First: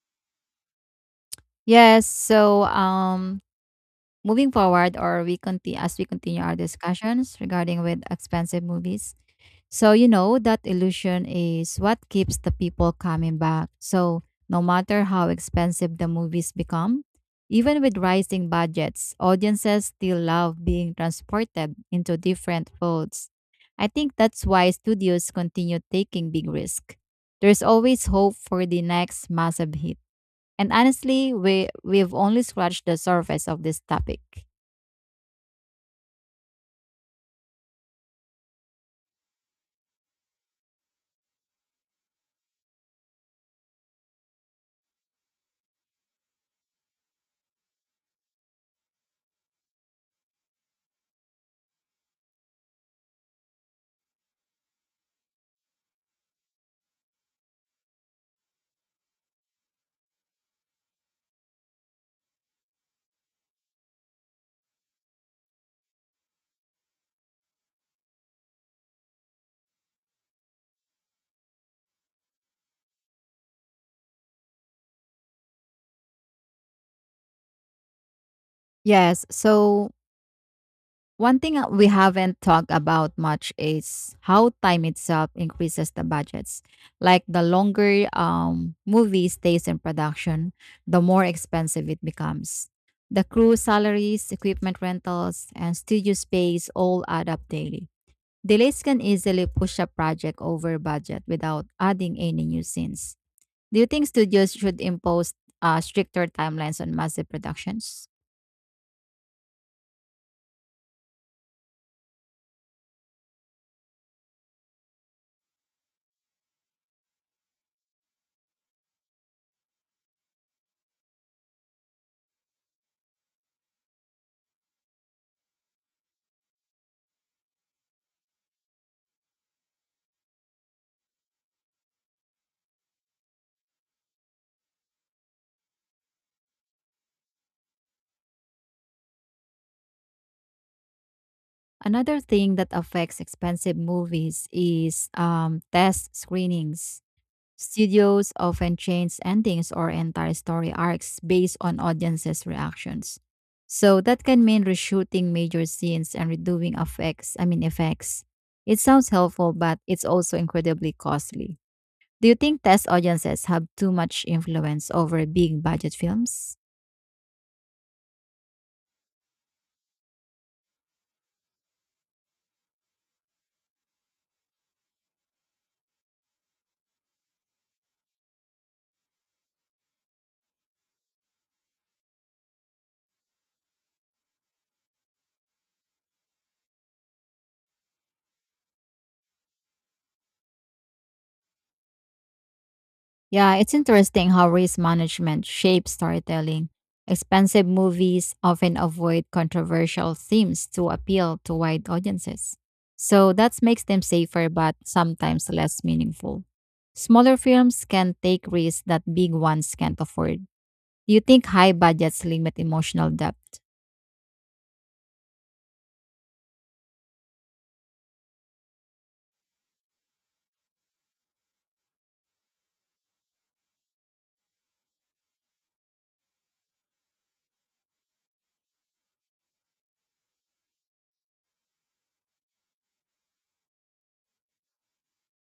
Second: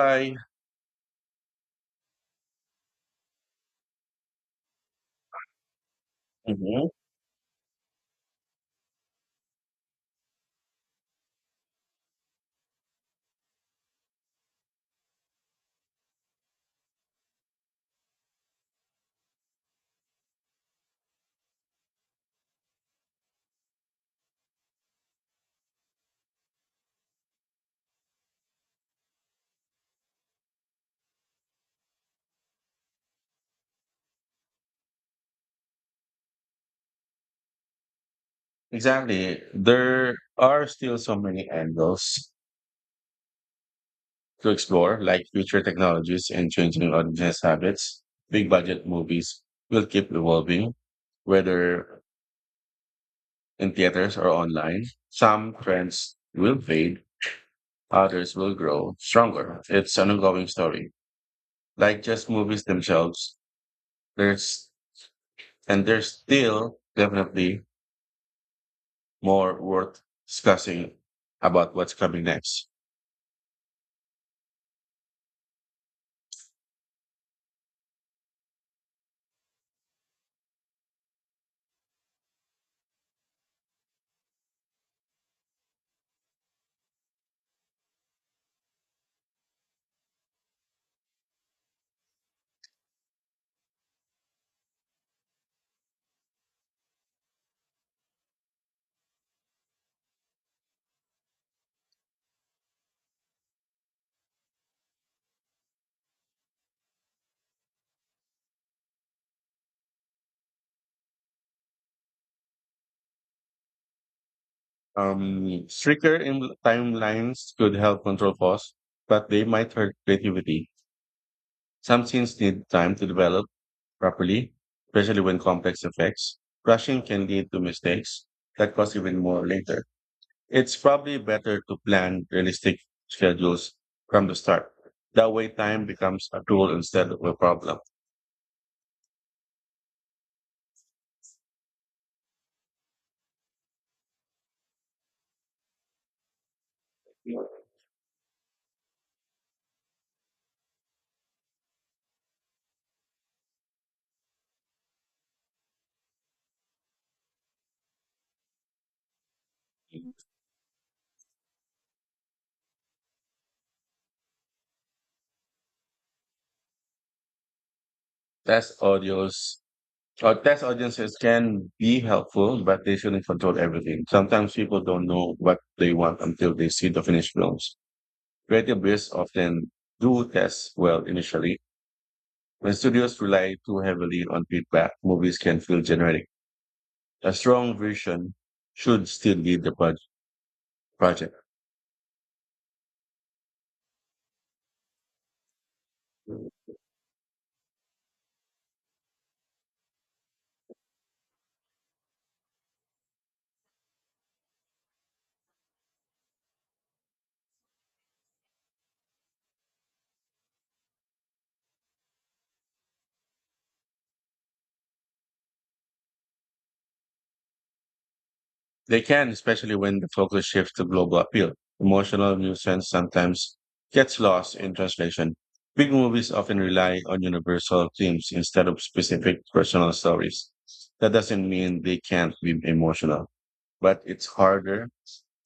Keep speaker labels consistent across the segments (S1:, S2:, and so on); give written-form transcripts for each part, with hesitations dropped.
S1: I
S2: Yes. So, moving forward, or we continue as we continue our
S1: mhm,
S2: discussions regarding with expensive movies. So you know that illusion is what keeps the people coming back. So no matter how expensive the movies become, even with rising budgets, audiences still love being transported into different worlds. I think that's why studios continue taking big risk. There's always hope for the next massive hit. And honestly, we've only scratched the surface of this topic.
S1: exactly. There are still so many angles to explore, like future technologies and changing audience habits. Big budget movies will keep evolving, whether in theaters or online. Some trends will fade, others will grow stronger. It's an ongoing story. Like just movies themselves, there's there's still definitely more worth discussing about what's coming next.
S2: Yes, so one thing that we haven't talked about much is how time itself increases the budgets. Like the longer movie stays in production, the more expensive it becomes. The crew salaries, equipment rentals, and studio space all add up daily. Delays can easily push a project over budget without adding any new scenes. Do you think studios should impose stricter timelines on massive productions?
S1: Stricter in timelines could help control costs, but they might hurt creativity. Some scenes need time to develop properly, especially when complex effects. Rushing can lead to mistakes that cost even more later. It's probably better to plan realistic schedules from the start. That way, time becomes a tool instead of a problem.
S2: Another thing that affects expensive movies is test screenings. Studios often change endings or entire story arcs based on audiences' reactions. So that can mean reshooting major scenes and redoing effects. I mean effects. It sounds helpful, but it's also incredibly costly. Do you think test audiences have too much influence over big budget films?
S1: That's audio's. Test audiences can be helpful, but they shouldn't control everything. Sometimes people don't know what they want until they see the finished films. Creative briefs often do test well initially. When studios rely too heavily on feedback, movies can feel generic. A strong vision should still lead the project.
S2: Yeah, it's interesting how race management shapes storytelling. Expensive movies often avoid controversial themes to appeal to wide audiences. So that makes them safer but sometimes less meaningful. Smaller films can take risks that big ones can't afford. Do you think high budgets limit emotional depth?
S1: They can, especially when the focus shifts to global appeal. Emotional nuisance sometimes gets lost in translation. Big movies often rely on universal themes instead of specific personal stories. That doesn't mean they can't be emotional, but it's harder.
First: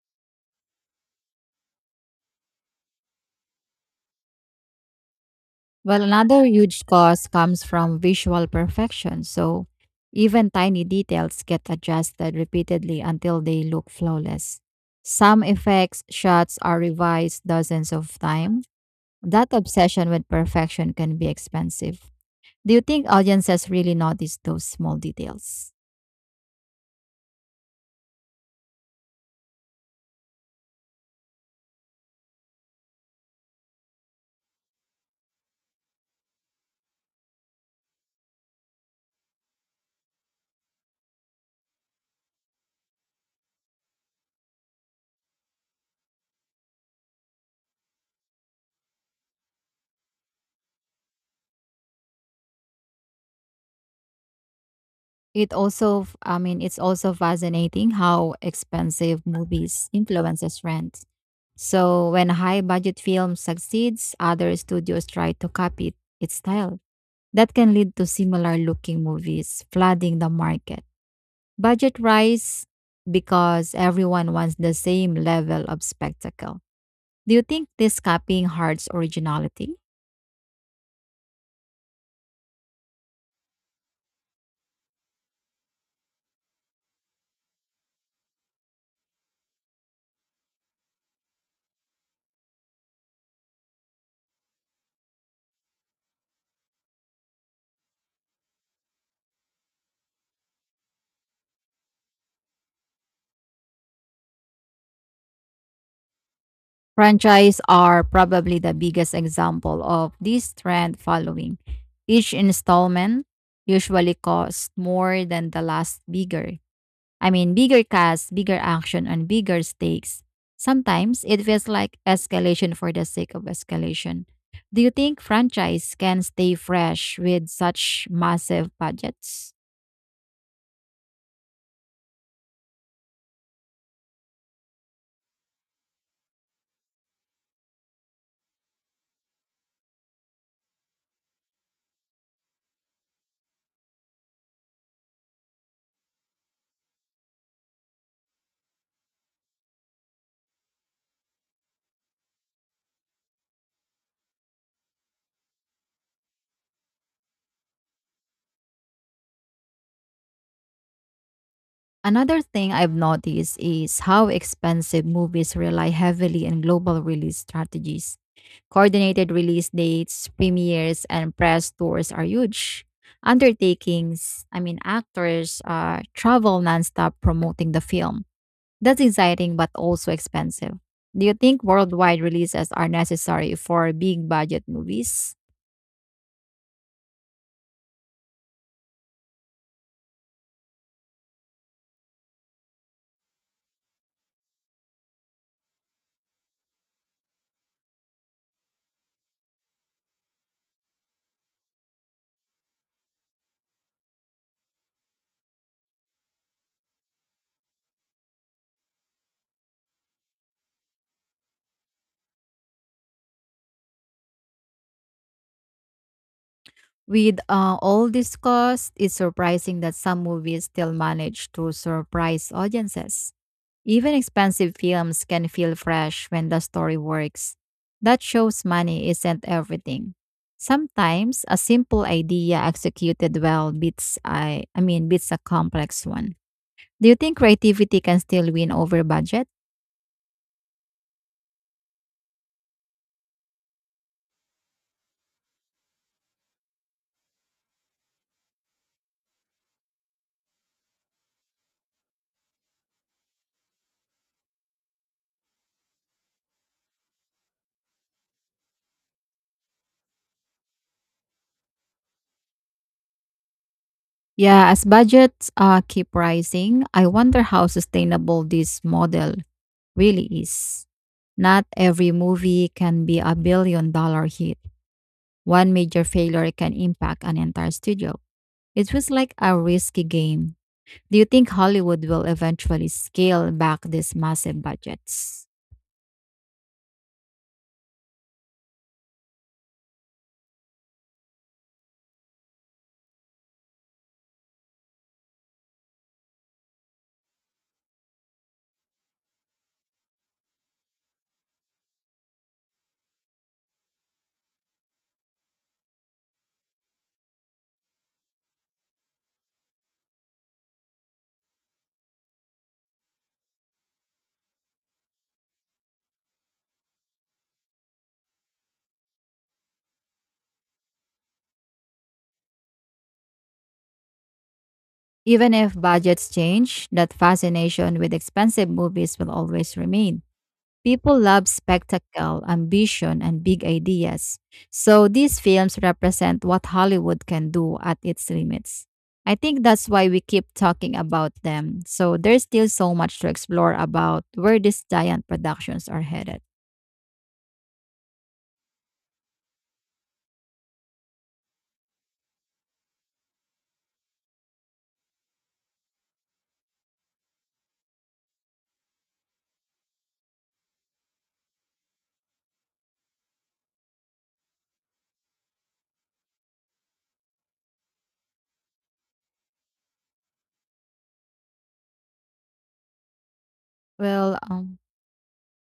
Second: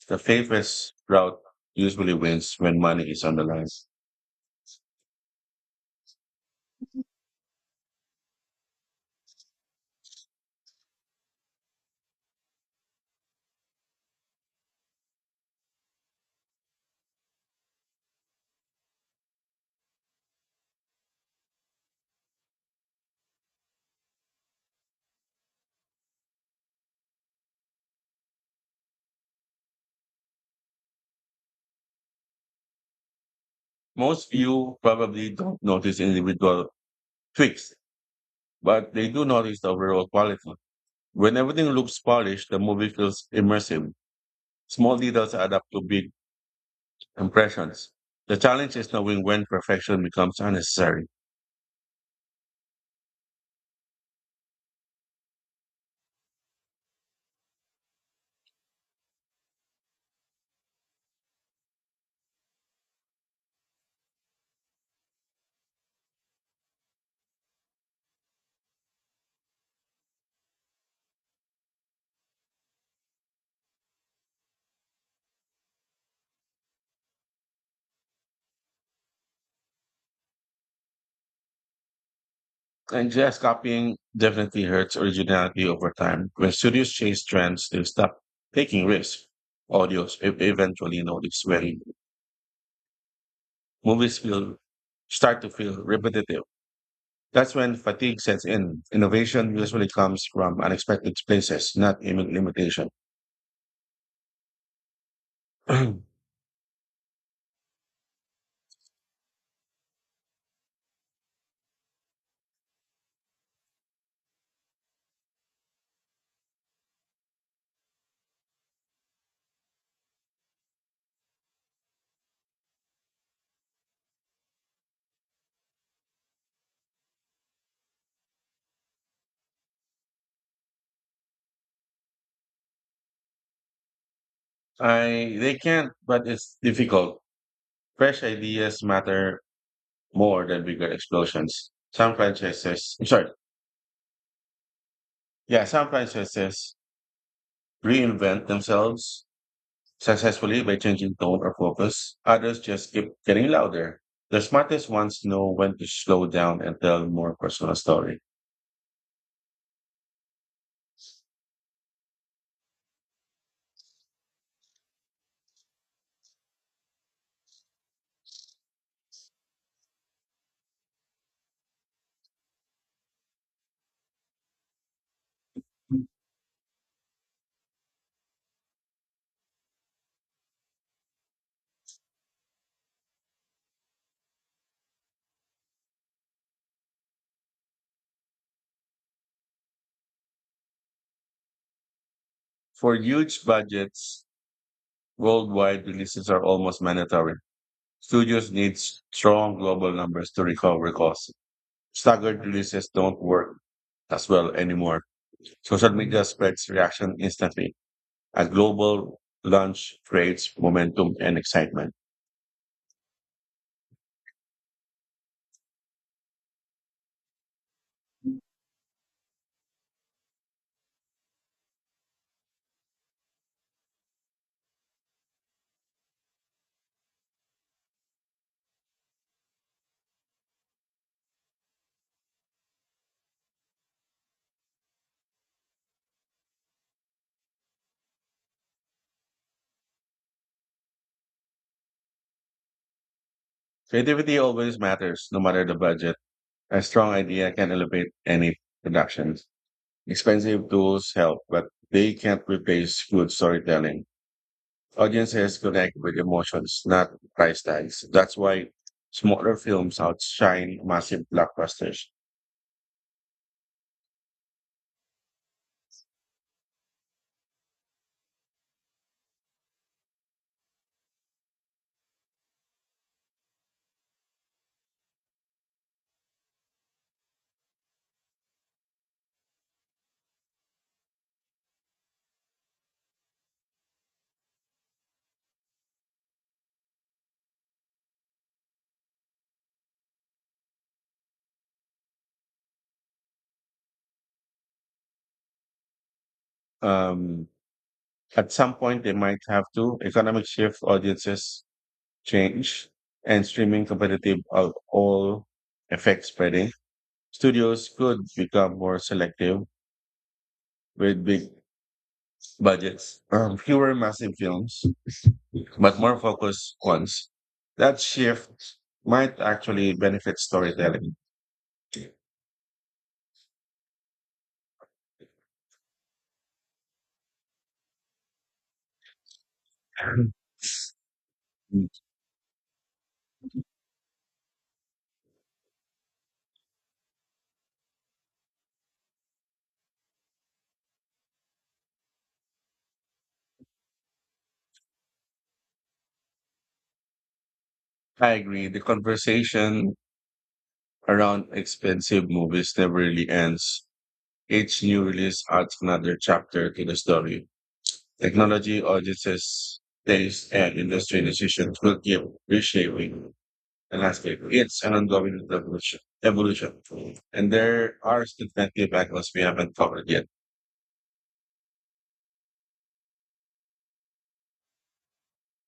S1: The safest route usually wins when money is on the line.
S2: Well, another huge cost comes from visual perfection. So even tiny details get adjusted repeatedly until they look flawless. Some effects shots are revised dozens of times. That obsession with perfection can be expensive. Do you think audiences really notice those small details?
S1: Most people probably don't notice individual tweaks, but they do notice the overall quality. When everything looks polished, the movie feels immersive. Small details add up to big impressions. The challenge is knowing when perfection becomes unnecessary.
S2: I mean, it's also fascinating how expensive movies influences rent. So when a high budget film succeeds, other studios try to copy its style. That can lead to similar looking movies flooding the market. Budget rise because everyone wants the same level of spectacle. Do you think this copying hurts originality?
S1: And just copying definitely hurts originality over time. When studios chase trends, they stop taking risks. Audios eventually notice when movies feel start to feel repetitive. That's when fatigue sets in. Innovation usually comes from unexpected places, not limitation. I
S2: Franchise are probably the biggest example of this trend following. Each installment usually costs more than the last bigger I mean, bigger cast, bigger action, and bigger stakes. Sometimes it feels like escalation for the sake of escalation. Do you think franchise can stay fresh with such massive budgets?
S1: they can't, but it's difficult. Fresh ideas matter more than bigger explosions. Some franchises, I'm sorry, yeah, some franchises reinvent themselves successfully by changing tone or focus. Others just keep getting louder. The smartest ones know when to slow down and tell more personal story.
S2: Another thing I've noticed is how expensive movies rely heavily on global release strategies. Coordinated release dates, premieres, and press tours are huge undertakings. I mean, actors travel nonstop promoting the film. That's exciting but also expensive. Do you think worldwide releases are necessary for big budget movies?
S1: For huge budgets, worldwide releases are almost mandatory. Studios need strong global numbers to recover costs. Staggered releases don't work as well anymore. Social media spreads reaction instantly as global launch creates momentum and excitement.
S2: With all this cost, it's surprising that some movies still manage to surprise audiences. Even expensive films can feel fresh when the story works. That shows money isn't everything. Sometimes a simple idea executed well beats, I mean, beats a complex one. Do you think creativity can still win over budget?
S1: Creativity always matters, no matter the budget. A strong idea can elevate any production. Expensive tools help, but they can't replace good storytelling. Audiences connect with emotions, not price tags. That's why smaller films outshine massive blockbusters.
S2: Yeah, as budgets keep rising, I wonder how sustainable this model really is. Not every movie can be a $1 billion hit. One major failure can impact an entire studio. It feels like a risky game. Do you think Hollywood will eventually scale back these massive budgets?
S1: Um, at some point, they might have to. Economic shift audiences change and streaming competitive of all effects spreading, studios could become more selective with big budgets, fewer massive films, but more focused ones. That shift might actually benefit storytelling.
S2: Even if budgets change, that fascination with expensive movies will always remain. People love
S1: Mm.
S2: spectacle, ambition, and big ideas. So these films represent what Hollywood can do at its limits. I think that's why we keep talking about them. So there's still so much to explore about where these giant productions are headed.
S1: I agree. The conversation around expensive movies never really ends. Each new release adds another chapter to the story. Technology, audiences, taste, and industry decisions will keep reshaping the landscape. It's an ongoing evolution. And there are definitely angles we haven't covered yet.
S2: Well, um,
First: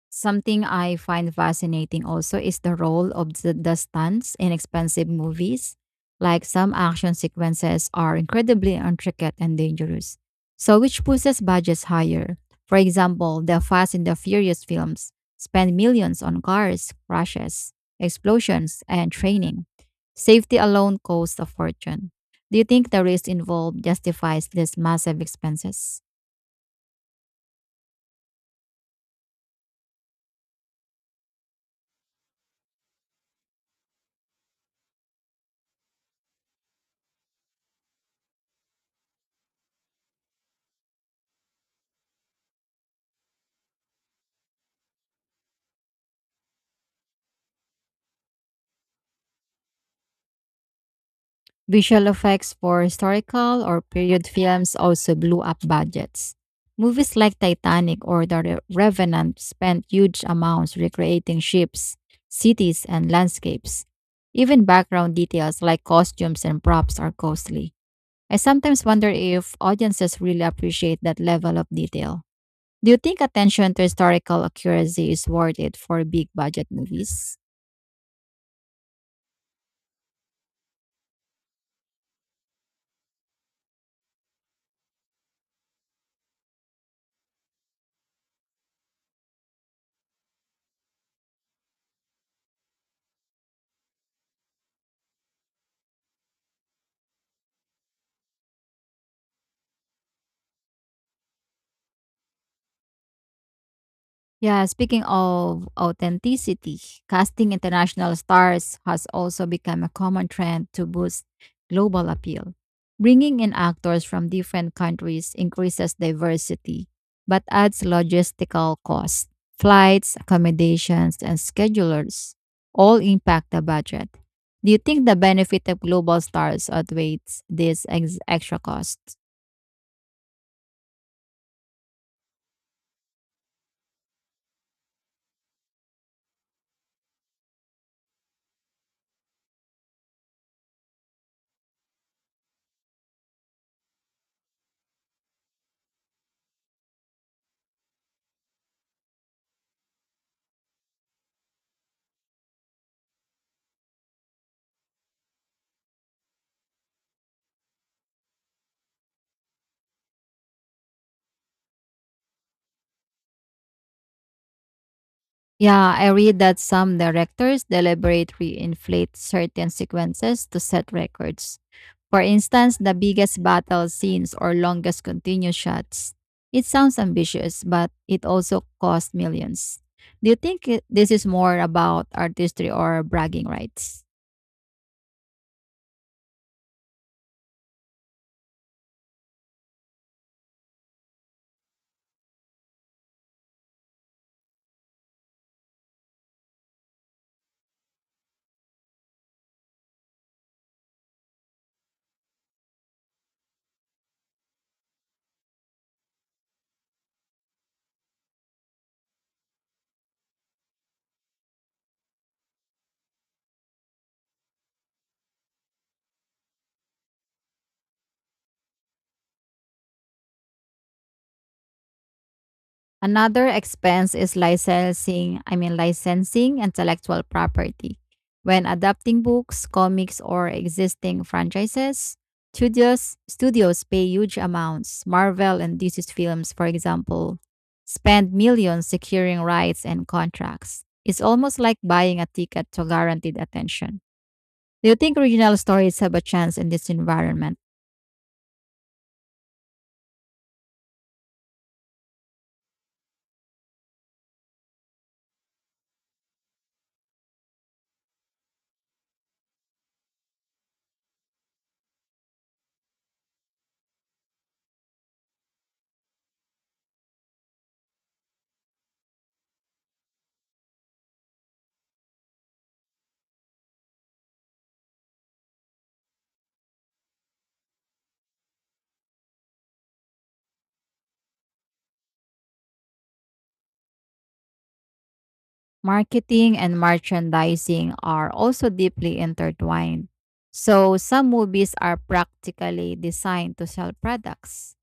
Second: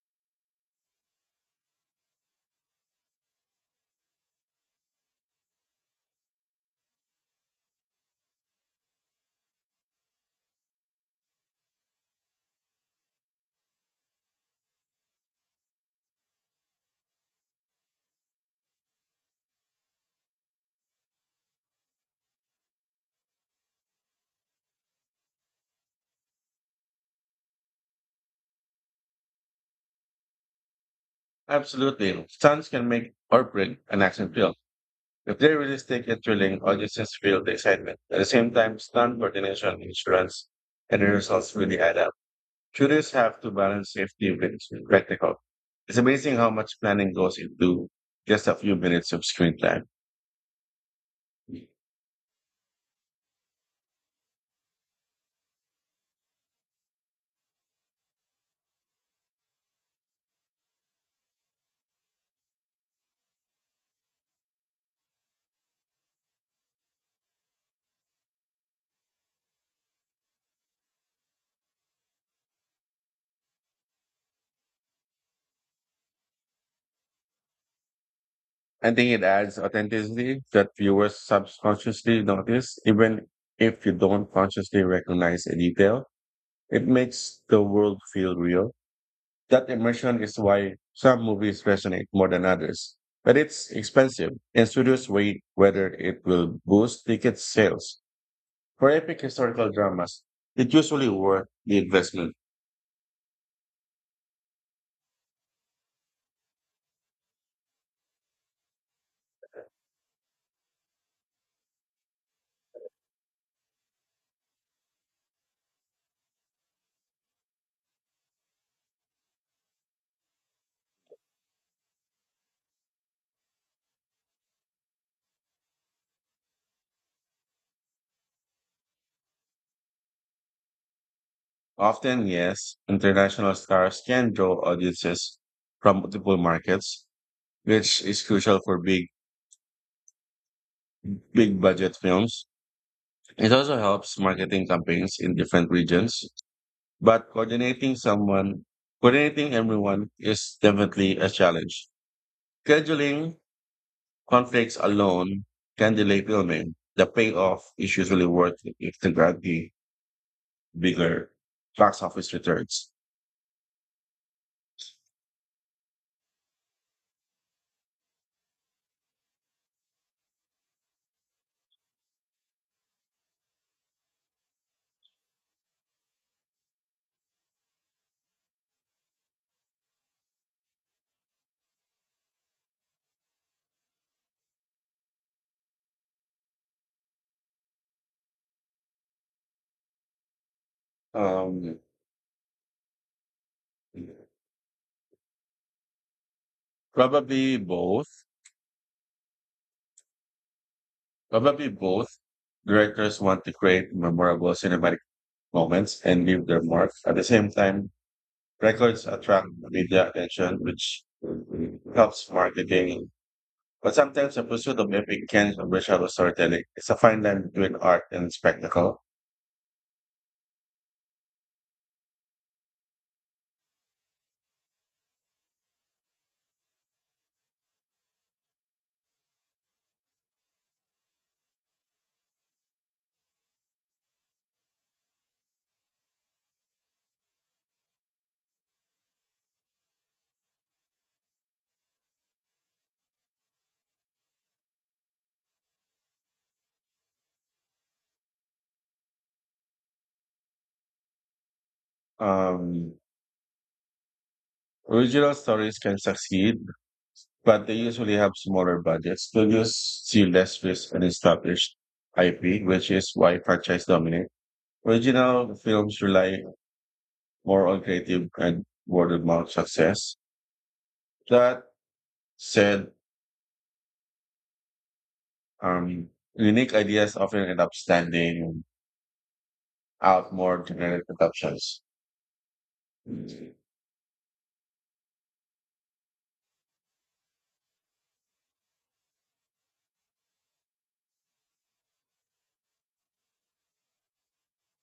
S2: Something I find fascinating also is the role of the stunts in expensive movies. Like some action sequences are incredibly intricate and dangerous, so which pushes budgets higher. For example, the Fast and the Furious films spend millions on cars, crashes, explosions, and training. Safety alone costs a fortune. Do you think the risk involved justifies these massive expenses?
S1: Absolutely. Stunts can make or break an action film. If they're realistic and thrilling, audiences feel the excitement. At the same time, stunt coordination, insurance, and the results really add up. Tourists have to balance safety with spectacle. It's amazing how much planning goes into just a few minutes of screen time.
S2: Visual effects for historical or period films also blew up budgets. Movies like Titanic or The Revenant spent huge amounts recreating ships, cities, and landscapes. Even background details like costumes and props are costly. I sometimes wonder if audiences really appreciate that level of detail. Do you think attention to historical accuracy is worth it for big budget movies?
S1: I think it adds authenticity that viewers subconsciously notice, even if you don't consciously recognize a detail. It makes the world feel real. That immersion is why some movies resonate more than others. But it's expensive, and studios wait whether it will boost ticket sales. For epic historical dramas, it usually worth the investment.
S2: Yeah, speaking of authenticity, casting international stars has also become a common trend to boost global appeal. Bringing in actors from different countries increases diversity, but adds logistical costs. Flights, accommodations, and schedulers all impact the budget. Do you think the benefit of global stars outweighs these extra costs?
S1: Often, yes, international stars can draw audiences from multiple markets, which is crucial for big budget films. It also helps marketing campaigns in different regions, but coordinating everyone is definitely a challenge. Scheduling conflicts alone can delay filming. The payoff is usually worth it to grant the bigger box office returns.
S2: Yeah, I read that some directors deliberately inflate certain sequences to set records. For instance, the biggest battle scenes or longest continuous shots. It sounds ambitious, but it also costs millions. Do you think this is more about artistry or bragging rights?
S1: Um, Probably both. Probably both. Directors want to create memorable cinematic moments and leave their mark. At the same time, records attract media attention, which helps marketing. But sometimes the pursuit of epic can commercial storytelling. It's a fine line between art and spectacle.
S2: Another expense is licensing, I mean licensing intellectual property. When adapting books, comics or existing franchises, studios pay huge amounts. Marvel and DC's films, for example, spend millions securing rights and contracts. It's almost like buying a ticket to guaranteed attention. Do you think original stories have a chance in this environment?
S1: Um, Original stories can succeed, but they usually have smaller budgets. Studios see less risk and established IP, which is why franchise dominate. Original films rely more on creative and word of mouth success. That said, um, unique ideas often end up standing out more than generic adaptations.
S2: Marketing and merchandising are also deeply intertwined. So, some movies are practically designed to sell products.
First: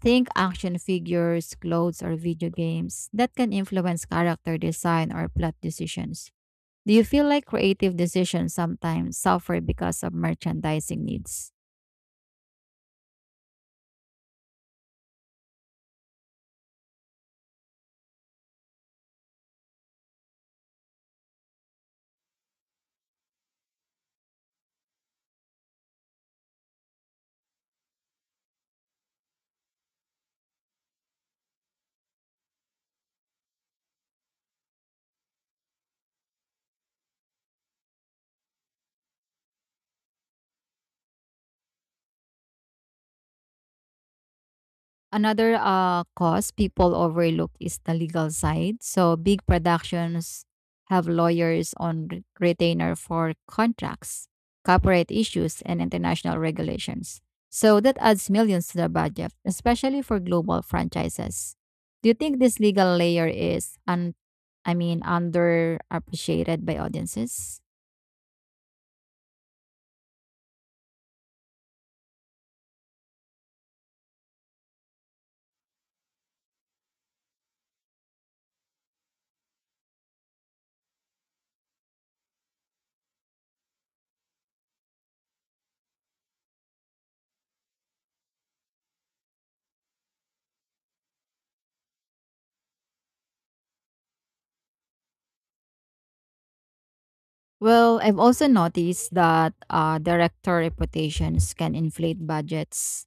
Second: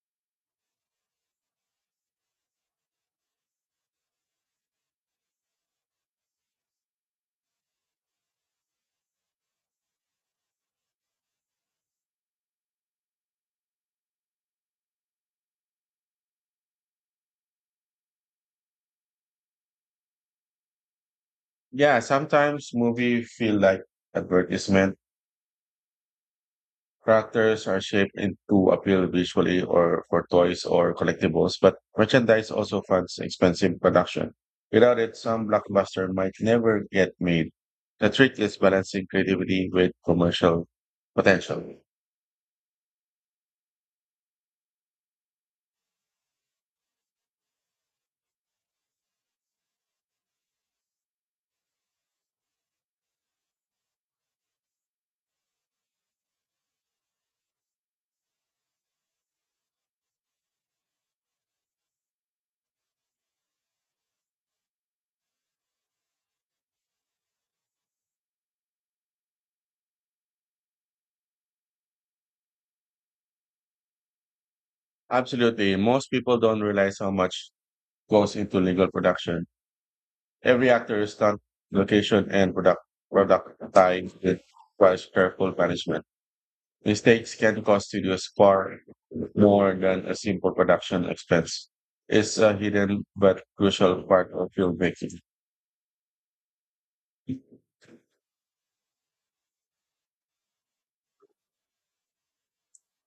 S2: Think action figures, clothes, or video games that can influence character design or plot decisions. Do you feel like creative decisions sometimes suffer because of merchandising needs?
S1: Yeah, sometimes movie feel like advertisement. Characters are shaped in to appeal visually or for toys or collectibles, but merchandise also funds expensive production. Without it, some blockbuster might never get made. The trick is balancing creativity with commercial potential.
S2: Another cause people overlook is the legal side. So big productions have lawyers on retainer for contracts, corporate issues, and international regulations. So that adds millions to the budget, especially for global franchises. Do you think this legal layer is, I mean, underappreciated by audiences?
S1: Absolutely. Most people don't realize how much goes into legal production. Every actor is stunt, location, and product tied requires careful management. Mistakes can cost studios far more than a simple production expense. It's a hidden but crucial part of filmmaking.
S2: Well, I've also noticed that director reputations can inflate budgets.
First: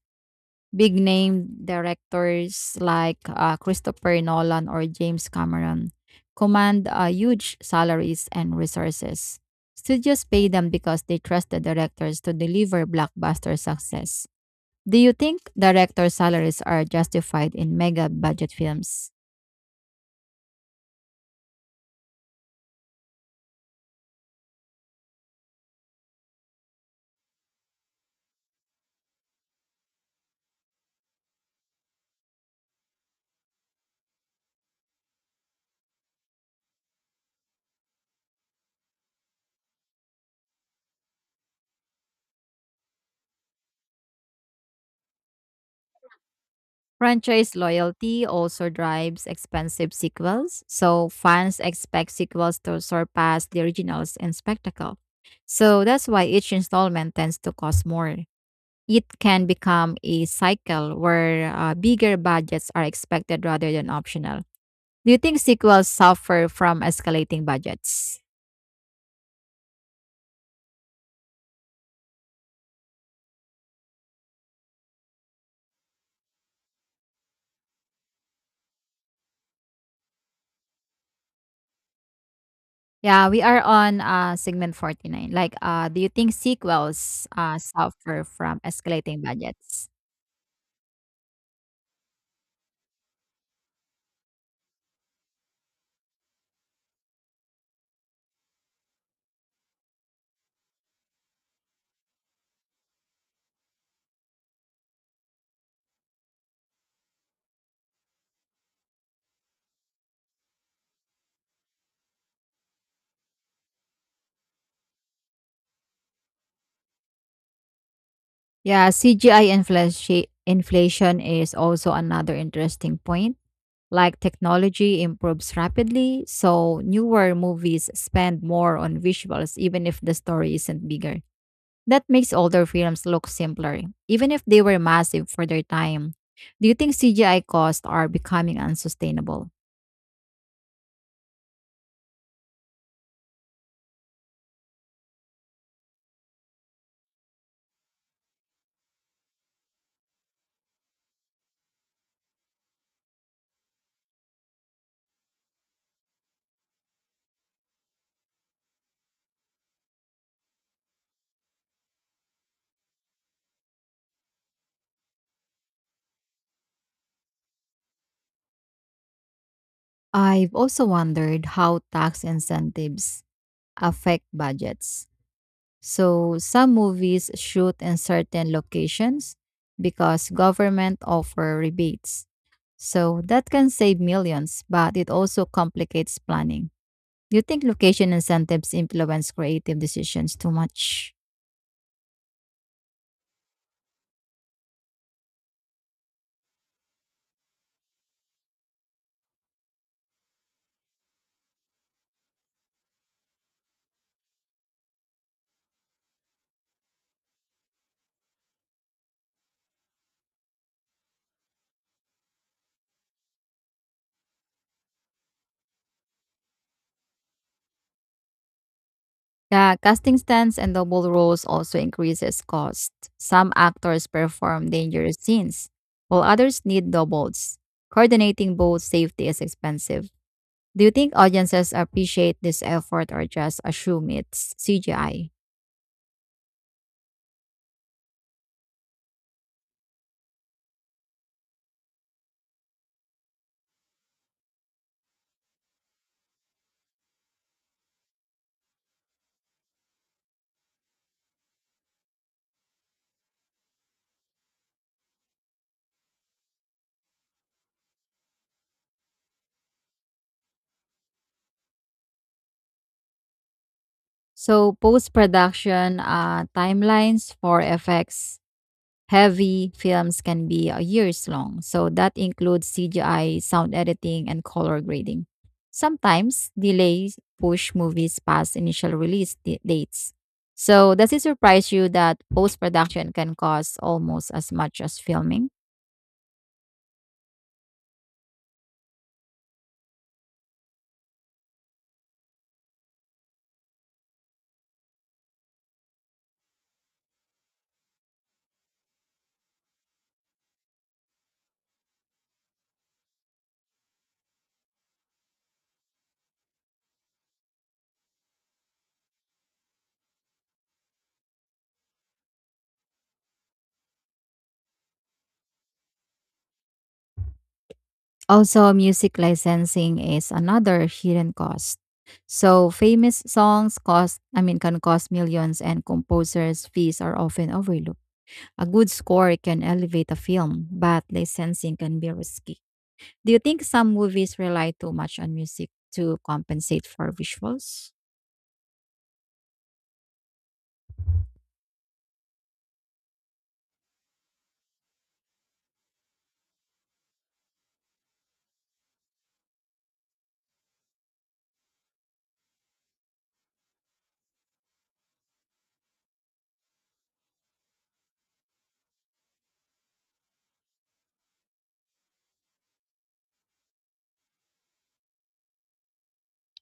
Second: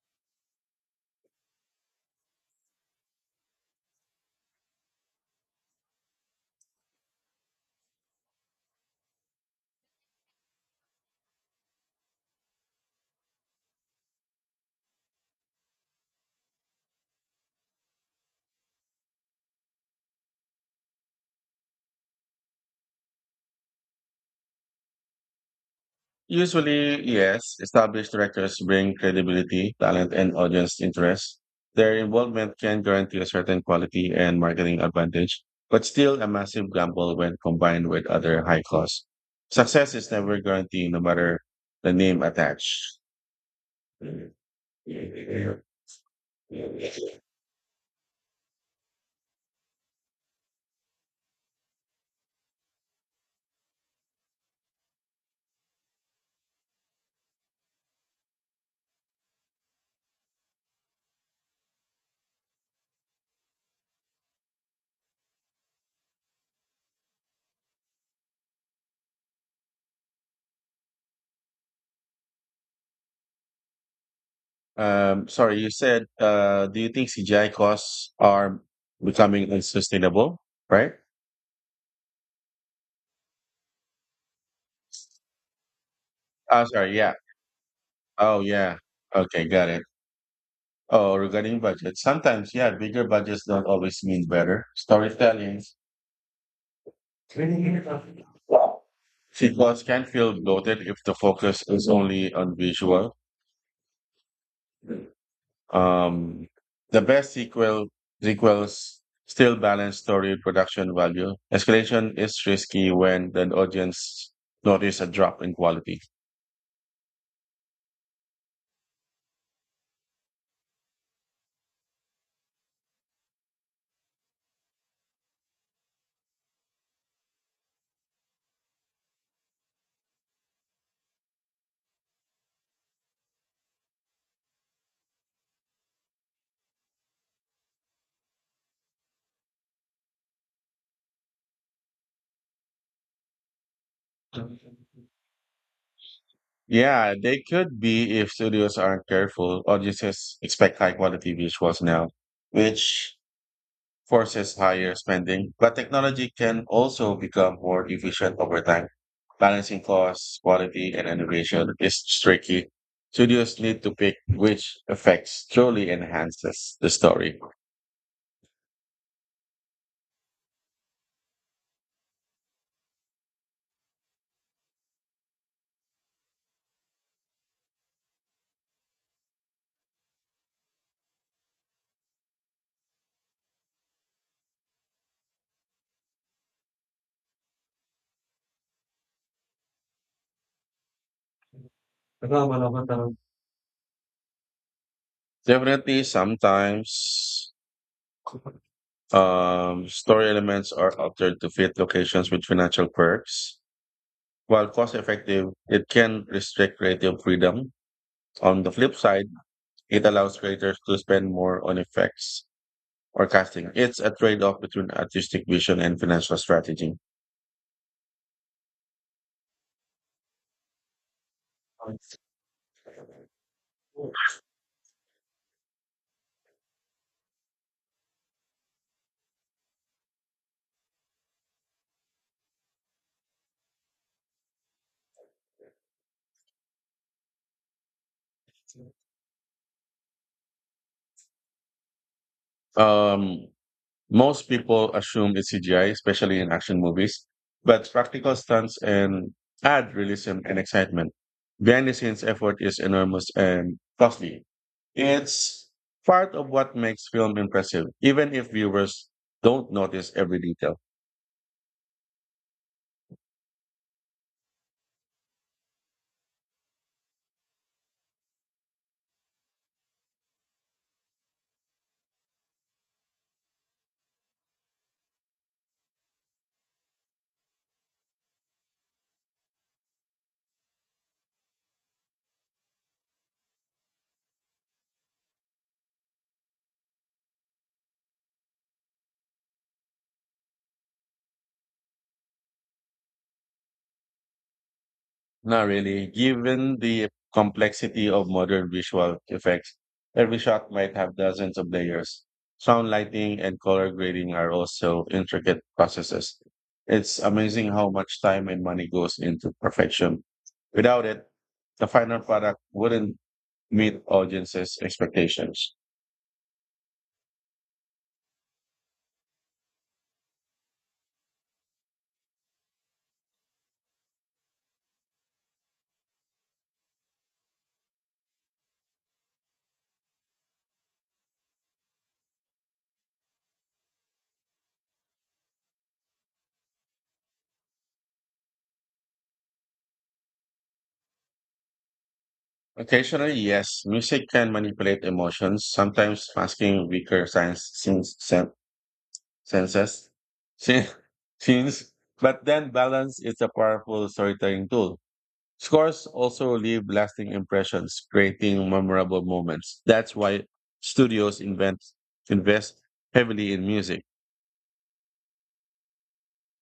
S2: Big name directors like Christopher Nolan or James Cameron command huge salaries and resources. Studios pay them because they trust the directors to deliver blockbuster success. Do you think director salaries are justified in mega budget films?
S1: Usually, yes, established directors bring credibility, talent, and audience interest. Their involvement can guarantee a certain quality and marketing advantage, but still a massive gamble when combined with other high costs. Success is never guaranteed, no matter the name attached.
S2: Franchise loyalty also drives expensive sequels, so fans expect sequels to surpass the originals in spectacle. So that's why each installment tends to cost more. It can become a cycle where bigger budgets are expected rather than optional. Do you think sequels suffer from escalating budgets?
S1: Sorry, you said, do you think CGI costs are becoming unsustainable, right?
S2: Yeah, we are on segment 49. Like, do you think
S1: Oh, sorry, yeah.
S2: sequels suffer
S1: Oh,
S2: from
S1: yeah.
S2: escalating
S1: Okay, got it.
S2: budgets?
S1: Oh, regarding budget, sometimes, yeah, bigger budgets don't always mean better storytelling. Sequels can feel bloated if the focus is only on visual. Um, the best sequel sequels still balance story production value. Escalation is risky when the audience notice a drop in quality.
S2: Yeah, CGI inflation is also another interesting point. Like technology improves rapidly, so newer movies spend more on visuals even if the story isn't bigger. That makes older films look simpler, even if they were massive for their time. Do you think CGI costs are becoming unsustainable?
S1: Yeah, they could be if studios aren't careful. Audiences expect high quality visuals now, which forces higher spending, but technology can also become more efficient over time. Balancing costs, quality, and innovation is tricky. Studios need to pick which effects truly enhances the story.
S2: I've also wondered how tax incentives affect budgets. So some movies shoot in certain locations because government offer rebates. So that can save millions, but it also complicates planning. Do you think location incentives influence creative decisions too much?
S1: Definitely, sometimes story elements are altered to fit locations with financial perks. While cost effective, it can restrict creative freedom. On the flip side, it allows creators to spend more on effects or casting. It's a trade off between artistic vision and financial strategy.
S2: Yeah, casting stunts and double roles also increases cost. Some actors perform dangerous scenes, while others need doubles. Coordinating both safety is expensive. Do you think audiences appreciate this effort or just assume it's CGI?
S1: Um, Most people assume it's CGI, especially in action movies, but practical stunts and add realism and excitement. Behind the scenes effort is enormous and costly. It's part of what makes film impressive, even if viewers don't notice every detail.
S2: So post-production timelines for effects heavy films can be years long, so that includes CGI, sound editing, and color grading. Sometimes delays push movies past initial release dates. So, does it surprise you that post production can cost almost as much as filming?
S1: Not really. Given the complexity of modern visual effects, every shot might have dozens of layers. Sound lighting and color grading are also intricate processes. It's amazing how much time and money goes into perfection. Without it, the final product wouldn't meet audiences' expectations.
S2: Also, music licensing is another hidden cost. So, famous songs cost, I mean, can cost millions, and composers' fees are often overlooked. A good score can elevate a film, but licensing can be risky. Do you think some movies rely too much on music to compensate for visuals?
S1: Occasionally, yes, music can manipulate emotions, sometimes masking weaker signs, senses. Si- Scenes, but then balance is a powerful storytelling tool. Scores also leave lasting impressions, creating memorable moments. That's why studios invent invest heavily in music.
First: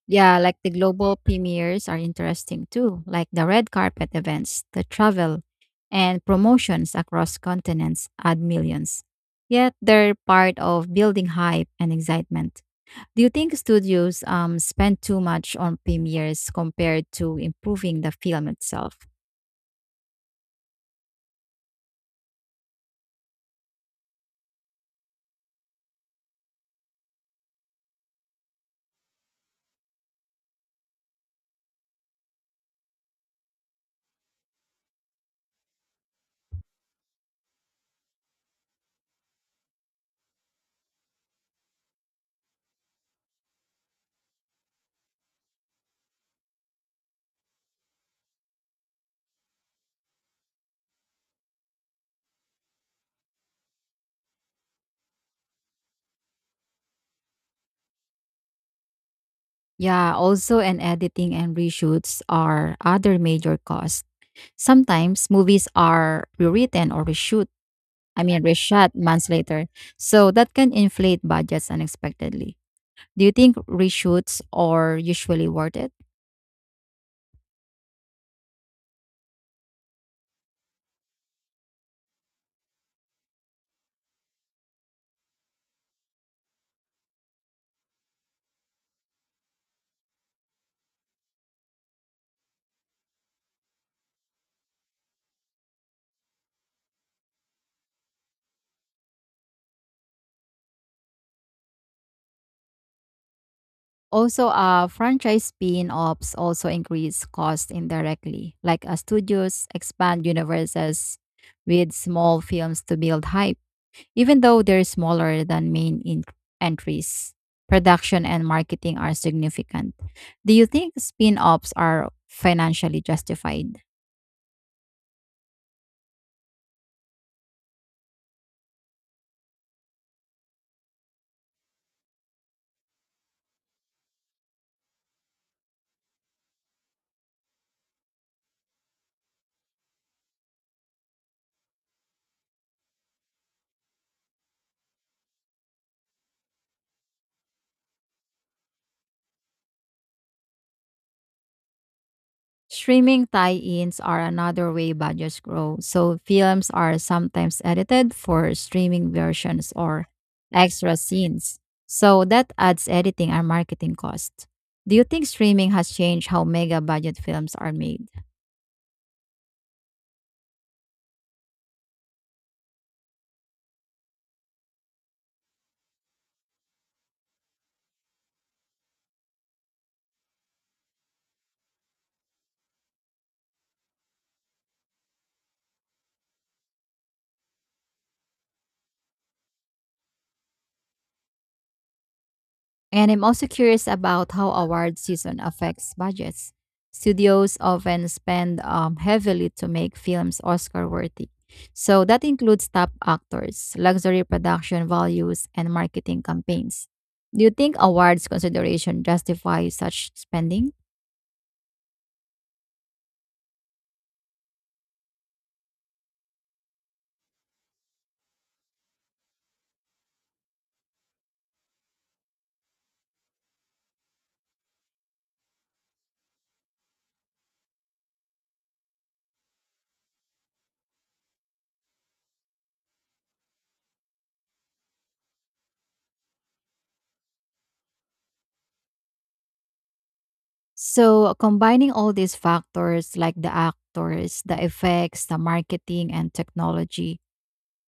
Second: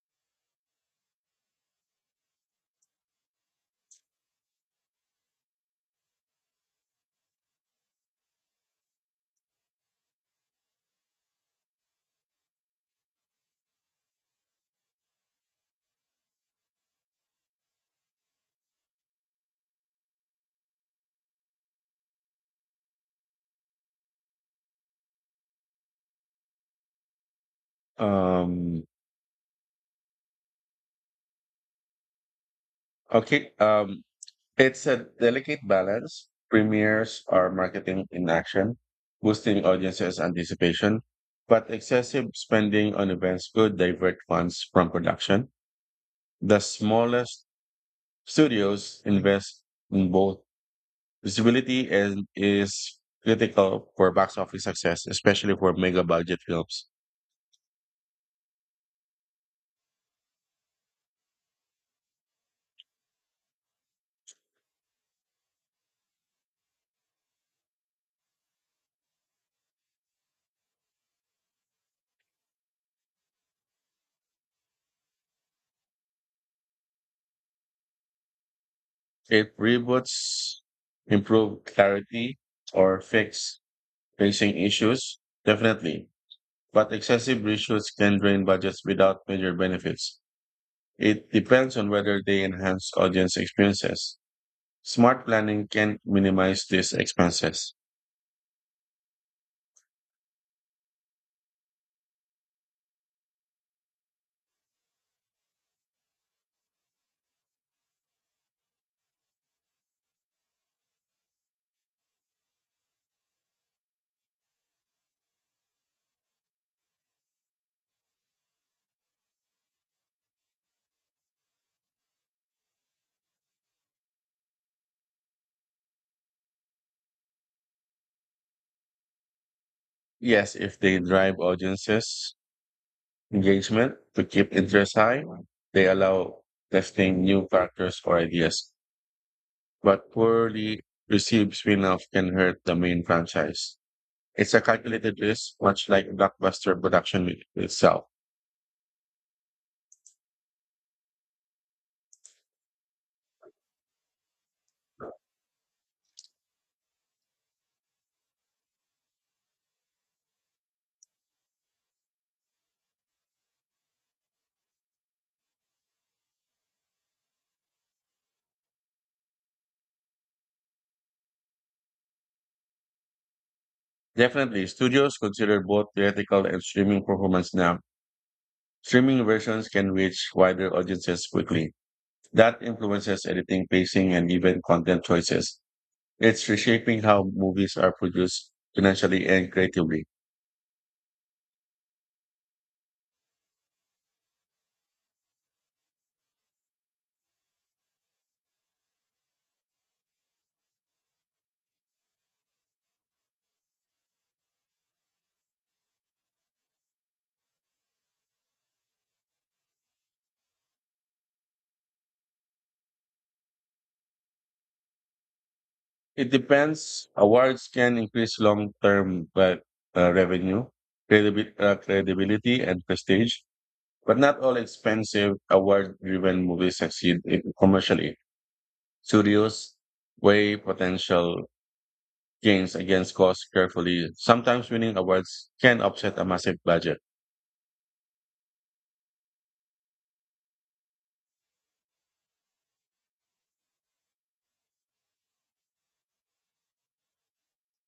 S2: Yeah, like the global premieres are interesting too, like the red carpet events, the travel, and promotions across continents add millions. Yet they're part of building hype and excitement. Do you think studios spend too much on premieres compared to improving the film itself?
S1: Um, okay, it's a delicate balance. Premieres are marketing in action, boosting audiences' anticipation, but excessive spending on events could divert funds from production. The smallest Studios invest in both visibility and is critical for box office success, especially for mega budget films.
S2: Yeah, also and editing and reshoots are other major costs. Sometimes movies are rewritten or reshoot, I mean reshot months later. So that can inflate budgets unexpectedly. Do you think reshoots are usually worth it?
S1: If reboots improve clarity or fix facing issues, definitely. But excessive reshoots can drain budgets without major benefits. It depends on whether they enhance audience experiences. Smart planning can minimize these expenses.
S2: Also, franchise spin-offs also increase costs indirectly, like studios expand universes with small films to build hype. Even though they're smaller than main entries, production and marketing are significant. Do you think spin offs are financially justified?
S1: Yes, if they drive audiences engagement to keep interest high. They allow testing new characters or ideas, but poorly received spin-off can hurt the main franchise. It's a calculated risk, much like blockbuster production itself.
S2: Streaming tie-ins are another way budgets grow. So films are sometimes edited for streaming versions or extra scenes. So that adds editing and marketing cost. Do you think streaming has changed how mega budget films are made?
S1: Definitely, studios consider both theatrical and streaming performance now. Streaming versions can reach wider audiences quickly. That influences editing, pacing, and even content choices. It's reshaping how movies are produced financially and creatively.
S2: And I'm also curious about how award season affects budgets. Studios often spend heavily to make films Oscar worthy. So that includes top actors, luxury production values, and marketing campaigns. Do you think awards consideration justifies such spending?
S1: It depends. Awards can increase long-term but, revenue, credibility, and prestige, but not all expensive award-driven movies succeed in- commercially. Studios weigh potential gains against costs carefully. Sometimes winning awards can offset a massive budget.
S2: So combining all these factors like the actors, the effects, the marketing, and technology,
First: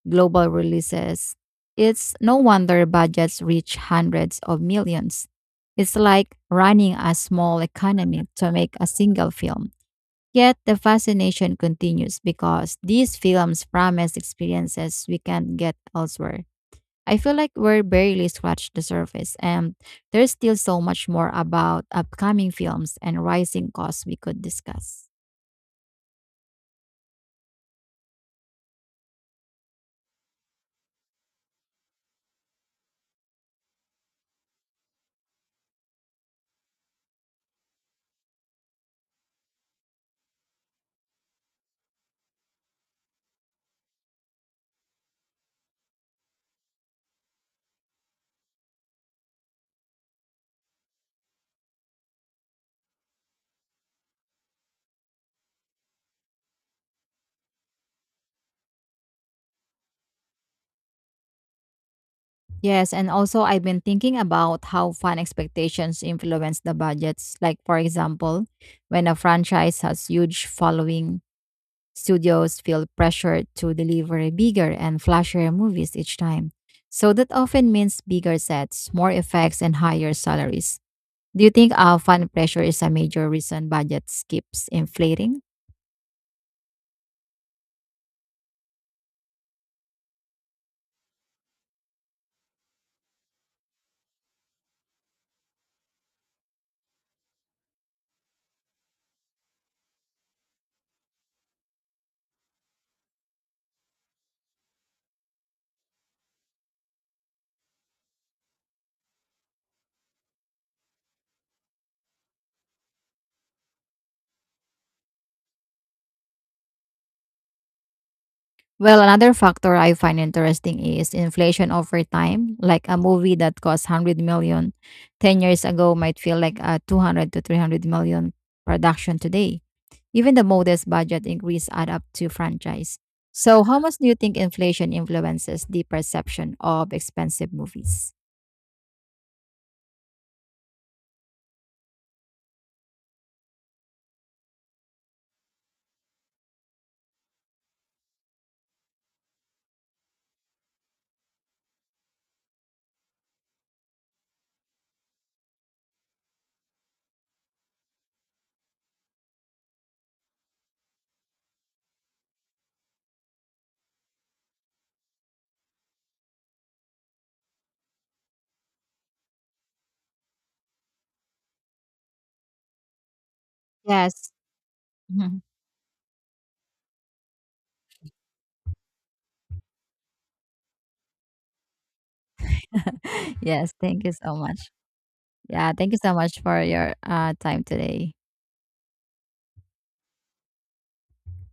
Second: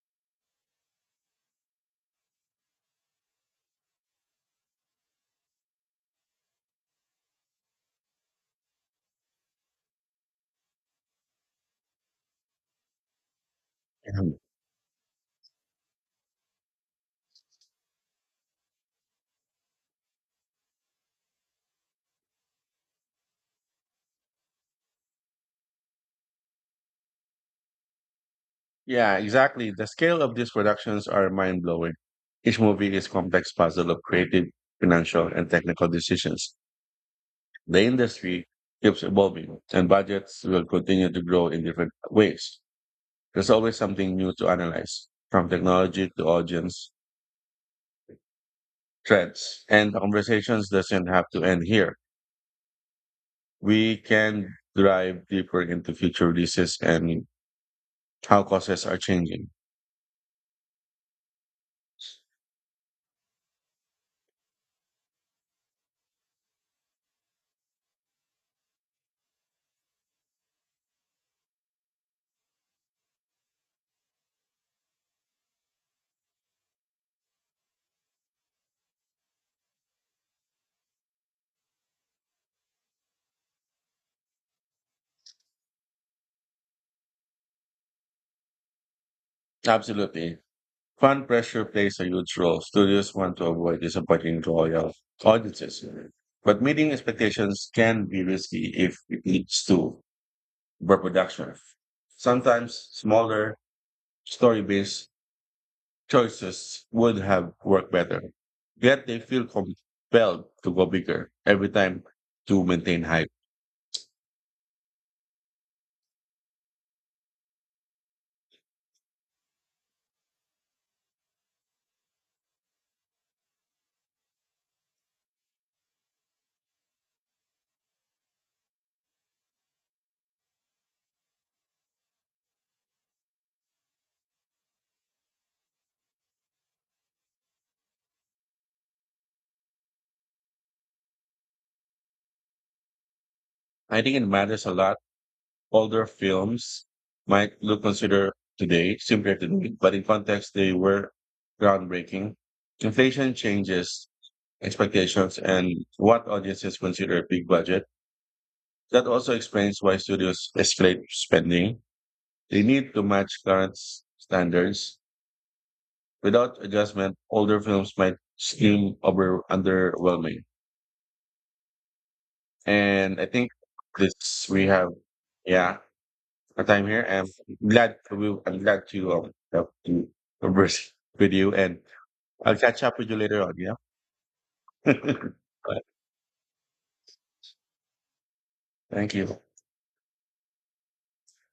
S2: global releases, it's no wonder budgets reach hundreds of millions. It's like running a small economy to make a single film. Yet the fascination continues because these films promise
S1: Mhm.
S2: experiences we can't get elsewhere. I feel like we're barely scratched the surface, and there's still so much more about upcoming films and rising costs we could discuss.
S1: Yeah, exactly. The scale of these productions are mind-blowing. Each movie is complex puzzle of creative, financial, and technical decisions. The industry keeps evolving and budgets will continue to grow in different ways. There's always something new to analyze, from technology to audience trends. And the conversations doesn't have to end here. We can dive deeper into future releases and how causes are changing.
S2: Yes, and also I've been thinking about how fan expectations influence the budgets. Like for example, when a franchise has huge following, studios feel pressured to deliver a bigger and flashier movies each time. So that often means bigger sets, more effects, and higher salaries. Do you think our fan pressure is a major reason budgets keeps inflating?
S1: Absolutely. Fund pressure plays a huge role. Studios want to avoid disappointing loyal audiences. But meeting expectations can be risky if it leads to reproduction. Sometimes smaller story based choices would have worked better, yet they feel compelled to go bigger every time to maintain hype.
S2: Well, another factor I find interesting is inflation over time. Like a movie that cost one hundred million ten years ago might feel like a 200 to 300 million production today. Even the modest budget increase add up to franchise. So, how much do you think inflation influences the perception of expensive movies?
S1: I think it matters a lot. Older films might look considered today simpler today, but in context, they were groundbreaking. Inflation changes expectations and what audiences consider a big budget. That also explains why studios escalate spending. They need to match current standards. Without adjustment, older films might seem over underwhelming. And I think
S2: Yes.
S1: this we have yeah, a time here. And I'm glad to have to converse with you and I'll catch up with you later on,
S2: Yes,
S1: yeah.
S2: thank you so much. Yeah,
S1: But
S2: thank you so much for your time today.
S1: thank you.